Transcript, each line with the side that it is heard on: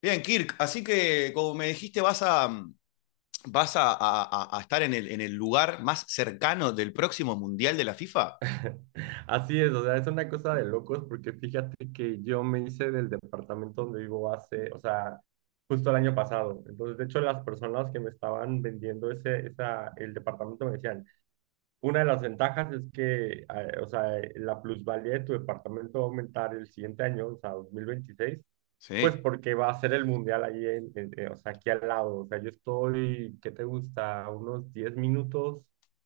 left: Bien, Kirk, así que como me dijiste, vas a estar en en el lugar más cercano del próximo Mundial de la FIFA.
right: Así es, o sea, es una cosa de locos porque fíjate que yo me hice del departamento donde vivo hace, o sea, justo el año pasado. Entonces, de hecho, las personas que me estaban vendiendo el departamento me decían, una de las ventajas es que, o sea, la plusvalía de tu departamento va a aumentar el siguiente año, o sea, 2026. Pues
left: Sí.
right: porque va a ser el mundial allí, o sea, aquí al lado. O sea, yo estoy, ¿qué te gusta? A unos 10 minutos,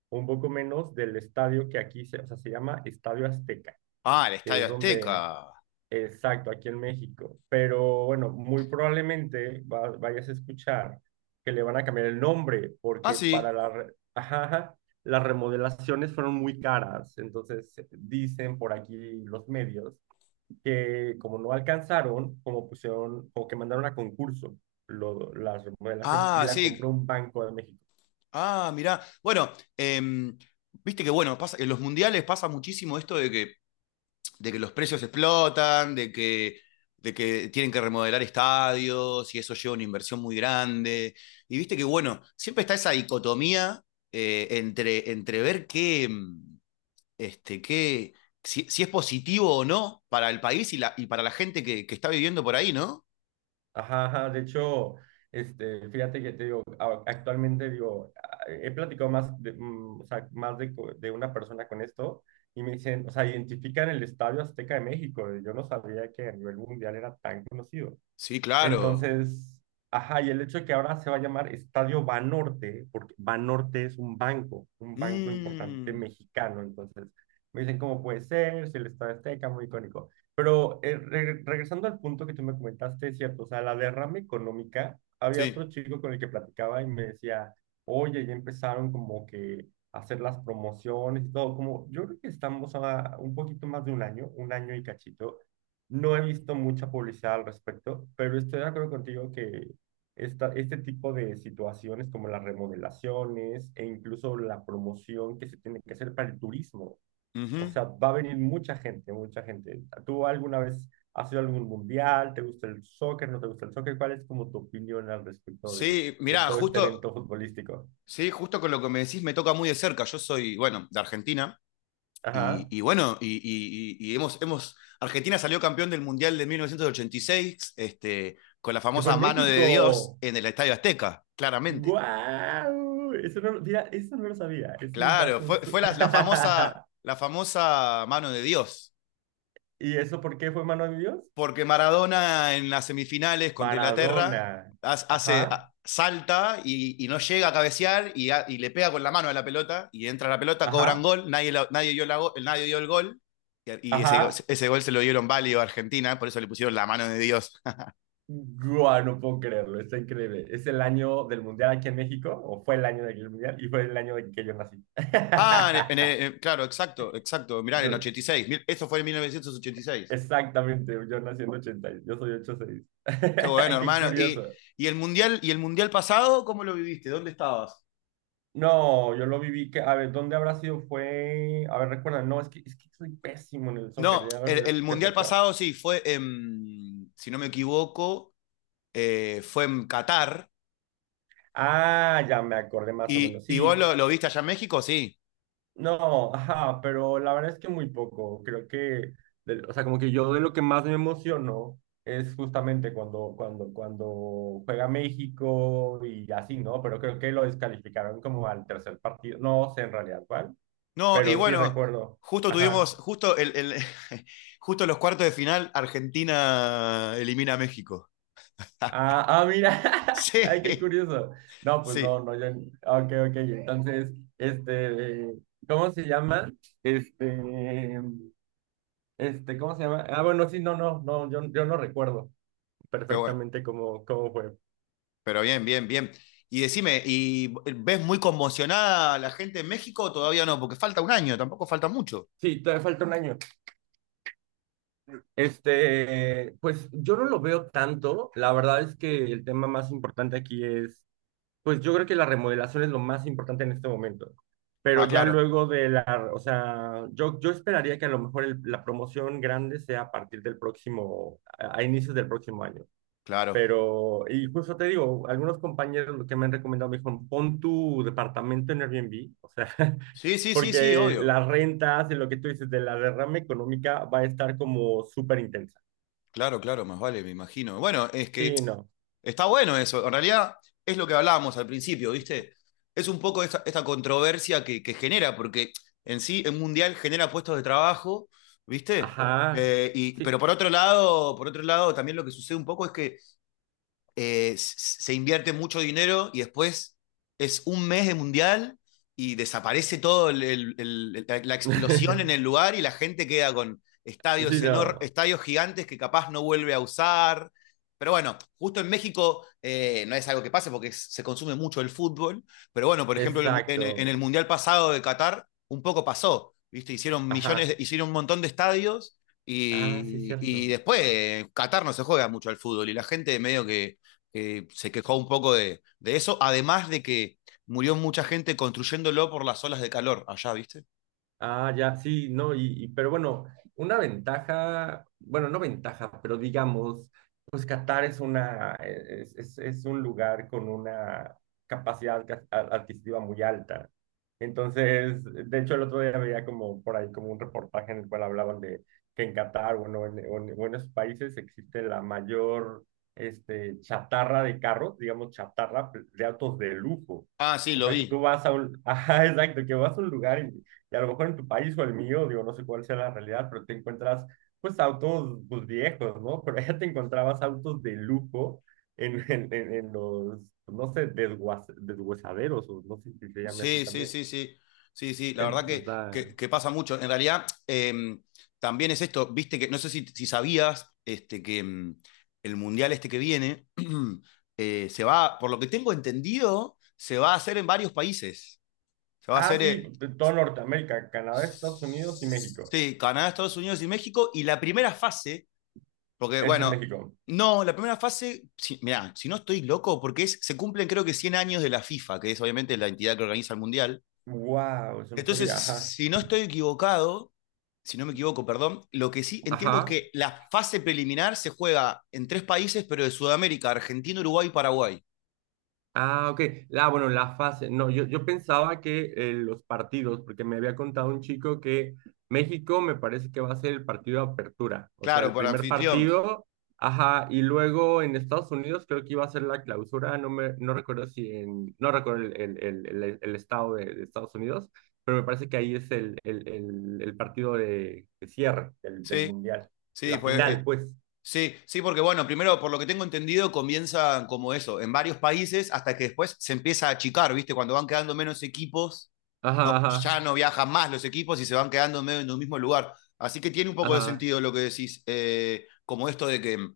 right: un poco menos del estadio que aquí se, o sea, se llama Estadio Azteca,
left: Ah, el
right: que
left: Estadio
right: es donde,
left: Azteca.
right: exacto, aquí en México. Pero bueno, muy probablemente vayas a escuchar que le van a cambiar el nombre,
left: Ah,
right: porque para
left: sí.
right: la, ajá, ajá, las remodelaciones fueron muy caras. Entonces, dicen por aquí los medios que como no alcanzaron, como pusieron, como que mandaron a concurso las remodelaciones y
left: Ah,
right: la
left: sí.
right: compró un banco de México.
left: Ah, mirá. Bueno, em, viste que bueno, pasa, en los mundiales pasa muchísimo esto de que los precios explotan, de que tienen que remodelar estadios y eso lleva una inversión muy grande. Y viste que, bueno, siempre está esa dicotomía entre ver qué, si es positivo o no para el país y para la gente que está viviendo por ahí, ¿no?
right: Ajá, ajá, de hecho, fíjate que te digo, actualmente digo, he platicado más de, o sea, más de, de una persona con esto y me dicen, o sea, identifican el Estadio Azteca de México. Yo no sabía que a nivel mundial era tan conocido.
left: Sí, claro.
right: Entonces, ajá, y el hecho de que ahora se va a llamar Estadio Banorte, porque Banorte es un banco importante
left: Mm,
right: mexicano, entonces me dicen cómo puede ser, si el Estadio Azteca, muy icónico. Pero regresando al punto que tú me comentaste, es cierto, o sea, la derrama económica, había
left: sí.
right: otro chico con el que platicaba y me decía, oye, ya empezaron como que a hacer las promociones y todo, como yo creo que estamos a un poquito más de un año y cachito, no he visto mucha publicidad al respecto, pero estoy de acuerdo contigo que este tipo de situaciones como las remodelaciones e incluso la promoción que se tiene que hacer para el turismo, o
left: Ujú.
right: sea, va a venir mucha gente, mucha gente. ¿Tú alguna vez has ido a algún mundial? ¿Te gusta el soccer? ¿No te gusta el soccer? ¿Cuál es como tu opinión al respecto
left: Sí,
right: de
left: mirá,
right: todo este
left: justo,
right: evento futbolístico?
left: sí, justo con lo que me decís me toca muy de cerca. Yo soy, bueno, de Argentina. Y,
right: Ajá,
left: y bueno, y, y- y- y hemos, Argentina salió campeón del Mundial de 1986, con la
right: que fue
left: famosa
right: en
left: mano de Dios
right: México.
left: en el Estadio Azteca, claramente.
right: ¡Guau! Eso no, mira, eso no lo sabía. Es un
left: Claro,
right: dato. Su-
left: fue la famosa mano de Dios.
right: ¿Y eso por qué fue mano de Dios?
left: Porque Maradona en las semifinales contra Inglaterra
right: Maradona.
left: hace,
right: Ajá,
left: salta y no llega a cabecear y le pega con la mano a la pelota y entra la pelota, cobran
right: ajá,
left: gol, nadie, la nadie dio el gol y
right: ajá.
left: ese gol se lo dieron válido a Argentina, por eso le pusieron la mano de Dios.
right: Guau, no puedo creerlo, está increíble. Es el año del Mundial aquí en México, o fue el año del Mundial, y fue el año en que yo nací.
left: Mirá, en
right: Yo,
left: 86, esto fue en 1986.
right: exactamente, yo nací en 80, y yo soy ochenta y
left: Qué bueno,
right: seis Qué
left: hermano.
right: curioso.
left: ¿Y el mundial pasado cómo lo viviste? ¿Dónde estabas?
right: No, yo lo viví, que, a ver, ¿dónde habrá sido? Fue, a ver, recuerda, no, es que soy pésimo en el soccer,
left: No,
right: ya lo que te
left: el
right: te
left: mundial
right: platicaba.
left: pasado sí, si no me equivoco, fue en Qatar.
right: Ah, ya me acordé más o
left: ¿Y,
right: menos. Sí.
left: lo viste allá en México? Sí.
right: No, ajá, pero la verdad es que muy poco. Creo que, o sea, como que yo de lo que más me emociono es justamente cuando juega México y así, ¿no? Pero creo que lo descalificaron como al tercer partido. No sé en realidad cuál,
left: No, y
right: pero sí
left: bueno,
right: recuerdo.
left: justo
right: Ajá.
left: tuvimos, justo, el- justo los cuartos de final, Argentina elimina a México.
right: Ah, ah, mira.
left: Sí,
right: Ay, qué curioso. No, pues no,
left: sí,
right: no, yo. Ok, ok. Entonces, este, ¿cómo se llama? Este. Este, ¿cómo se llama? Ah, bueno, sí, no, no, no, yo no recuerdo
left: qué bueno.
right: perfectamente cómo fue.
left: Pero bien, bien, bien. Y decime, ¿y ves muy conmocionada a la gente en México? Todavía no, porque falta un año, tampoco falta mucho.
right: Sí, todavía falta un año. Este, pues yo no lo veo tanto. La verdad es que el tema más importante aquí es, pues yo creo que la remodelación es lo más importante en este momento. Pero
left: Ah,
right: ya
left: claro,
right: luego de la, o sea, yo esperaría que a lo mejor la promoción grande sea a partir del próximo, a inicios del próximo año.
left: claro.
right: Pero, y justo te digo, algunos compañeros que me han recomendado me dijeron, pon tu departamento en Airbnb, o sea,
left: Sí, sí, sí, sí,
right: porque
left: obvio.
right: las rentas y lo que tú dices de la derrama económica va a estar como súper intensa.
left: Claro, claro, más vale, me imagino. Bueno, es que
right: Sí, no. Claro.
left: está bueno eso. En realidad es lo que hablábamos al principio, ¿viste? Es un poco esta controversia que genera, porque en sí el mundial genera puestos de trabajo, ¿viste?
right: Ajá.
left: Pero
right: Sí.
left: por otro lado, también lo que sucede un poco es que se invierte mucho dinero y después es un mes de mundial y desaparece todo explosión en el lugar y la gente queda con
right: Sí, no.
left: estadios gigantes que capaz no vuelve a usar. Pero bueno, justo en México no es algo que pase porque se consume mucho el fútbol. Pero bueno, por ejemplo, en en el
right: Exacto.
left: mundial pasado de Qatar un poco pasó, ¿viste? Hicieron millones,
right: Ajá.
left: hicieron un montón de estadios.
right: Ah, sí,
left: Y
right: cierto.
left: después Qatar no se juega mucho al fútbol y la gente medio que se quejó un poco de eso, además de que murió mucha gente construyéndolo por las olas de calor allá, ¿viste?
right: Ah, ya, sí, no, pero bueno, una ventaja, bueno, no ventaja, pero digamos, pues Qatar es una, es un lugar con una capacidad adquisitiva muy alta. Entonces, de hecho, el otro día veía como por ahí como un reportaje en el cual hablaban de que en Qatar, bueno, o en esos países existe la mayor, este, chatarra de carros, digamos, chatarra de autos de lujo.
left: Ah, sí,
right: O
left: lo
right: sea, que tú
left: vi.
right: vas a un, ajá, exacto, que vas a un lugar y a lo mejor en tu país o el mío, digo, no sé cuál sea la realidad, pero te encuentras pues autos pues, viejos, ¿no? Pero allá te encontrabas autos de lujo en, en los, pues, no sé, desguazaderos, o no sé si se llame así
left: Sí, sí,
right: también.
left: sí, sí. Sí, sí, la verdad
right: Entonces está...
left: que pasa mucho. En realidad, también es esto, viste que, no sé si sabías, este, que el mundial este que viene, por lo que tengo entendido, se va a hacer en varios países. Se va a
right: Ah,
left: hacer,
right: sí, de todo Norteamérica, Canadá, Estados Unidos y México.
left: sí, Canadá, Estados Unidos y México, y la primera fase. Porque,
right: Es en
left: bueno,
right: México.
left: no, la primera fase, si, mirá, si no estoy loco, porque es, se cumplen creo que 100 años de la FIFA, que es obviamente la entidad que organiza el Mundial.
right: Wow, eso no
left: Entonces,
right: sabía, ajá.
left: si no estoy equivocado, si no me equivoco, perdón, lo que sí entiendo es
right: Ajá.
left: que la fase preliminar se juega en tres países, pero de Sudamérica, Argentina, Uruguay y Paraguay.
right: Ah, ok. Ah, bueno, la fase. No, yo pensaba que los partidos, porque me había contado un chico que México me parece que va a ser el partido de apertura, o sea,
left: Claro,
right: el
left: por
right: primer
left: anfitrión.
right: partido, ajá, y luego en Estados Unidos creo que iba a ser la clausura, no me, no recuerdo si en, no recuerdo el estado de Estados Unidos, pero me parece que ahí es el partido de cierre del, del
left: Sí,
right: mundial,
left: sí,
right: la
left: pues,
right: final, pues.
left: sí, sí, porque bueno, primero, por lo que tengo entendido, comienzan como eso, en varios países, hasta que después se empieza a achicar, ¿viste? Cuando van quedando menos equipos
right: Ajá,
left: no,
right: ajá,
left: ya no viajan más los equipos y se van quedando medio en un mismo lugar. Así que tiene un poco de
right: ajá,
left: sentido lo que decís, como esto de que,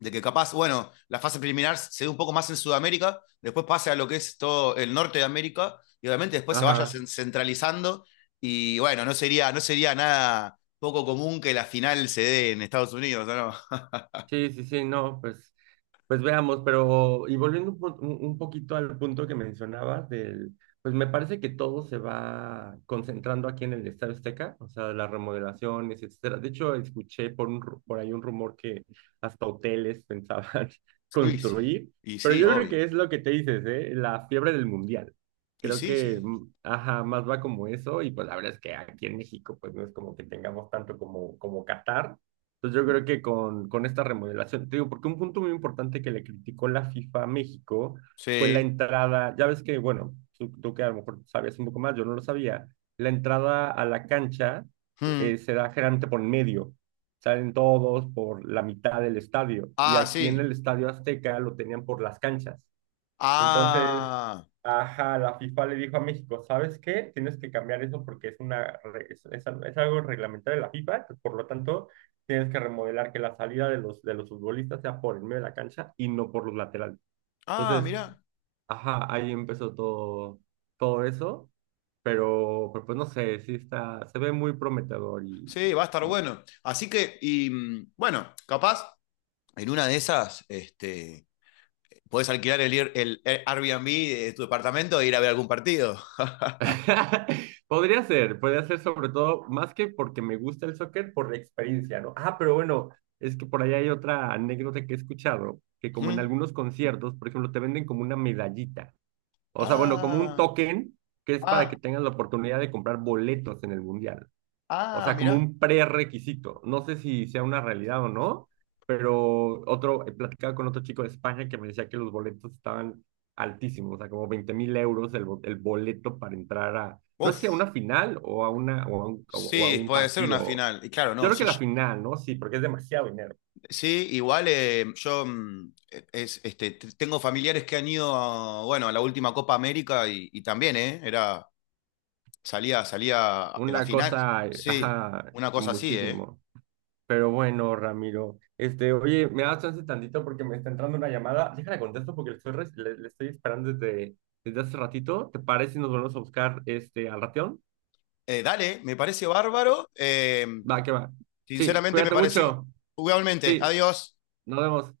left: de que capaz, bueno, la fase preliminar se dé un poco más en Sudamérica, después pase a lo que es todo el norte de América y obviamente después se vaya
right: ajá.
left: centralizando y bueno, no sería, no sería nada poco común que la final se dé en Estados Unidos, ¿no?
right: Sí, sí, sí, no, pues. Pues veamos, pero y volviendo un, un poquito al punto que mencionabas del, pues me parece que todo se va concentrando aquí en el Estadio Azteca, o sea, las remodelaciones, etcétera. De hecho, escuché por un, por ahí un rumor que hasta hoteles pensaban
left: Uy, sí.
right: construir,
left: Y
right: pero
left: sí,
right: yo creo que
left: obvio.
right: es lo que te dices, ¿eh? La fiebre del mundial.
left: Y
right: Creo
left: sí,
right: que,
left: sí.
right: ajá, más va como eso y pues la verdad es que aquí en México pues no es como que tengamos tanto como como Qatar. Entonces yo creo que con esta remodelación, te digo, porque un punto muy importante que le criticó la FIFA a México fue la
left: Sí.
right: entrada, ya ves que, bueno, tú que a lo mejor sabías un poco más, yo no lo sabía, la entrada a la cancha
left: Hmm.
right: se da generalmente por en medio, salen todos por la mitad del estadio, y
left: Ah,
right: aquí en
left: sí.
right: el Estadio Azteca lo tenían por las canchas. Entonces,
left: Ah.
right: ajá, la FIFA le dijo a México, ¿sabes qué? Tienes que cambiar eso porque es una es algo reglamentario de la FIFA, pues, por lo tanto, tienes que remodelar que la salida de los futbolistas sea por el medio de la cancha y no por los laterales.
left: Ah,
right: Entonces,
left: mirá.
right: ajá, ahí empezó todo, todo eso, pero, pues no sé, sí está, se ve muy prometedor y,
left: Sí, va a estar bueno. Así que, y mm, bueno, capaz en una de esas, podés alquilar el, ir- el Air- Airbnb de tu departamento e ir a ver algún partido.
right: Podría ser sobre todo, más que porque me gusta el soccer, por la experiencia, ¿no? Ah, pero bueno, es que por ahí hay otra anécdota que he escuchado, que como en
left: ¿Mm?
right: algunos conciertos, por ejemplo, te venden como una medallita, o sea, bueno, como un
left: Ah,
right: token que es para que
left: ah,
right: tengas la oportunidad de comprar boletos en el mundial, o
left: ah,
right: sea, como
left: mirá.
right: un prerequisito. No sé si sea una realidad o no, pero otro, he platicado con otro chico de España que me decía que los boletos estaban altísimos, o sea, como 20.000 euros el, el boleto para entrar a, no sé si a
left: Uf,
right: una final o a, una, o a
left: sí,
right: un
left: puede ser una
right: partido.
left: final. Y claro,
right: Yo
left: no,
right: creo que
left: sí,
right: la final, ¿no? Sí, porque es demasiado dinero.
left: sí, igual yo mm, tengo familiares que han ido a, bueno, a la última Copa América y también, ¿eh? Era, salía, salía la
right: Una
left: final.
right: cosa,
left: Sí,
right: ajá,
left: una cosa así, ¿eh?
right: muchísimo. Pero bueno, Ramiro, este, oye, me das chance tantito porque me está entrando una llamada. Déjala contesto porque le estoy, le, le estoy esperando desde, desde hace ratito. ¿Te parece si nos volvemos a buscar este, al ratión?
left: Dale, me parece bárbaro.
right: Va, que va. Sí,
left: Sinceramente me
right: cuídate
left: pareció.
right: mucho.
left: Igualmente,
right: Sí,
left: adiós.
right: nos vemos.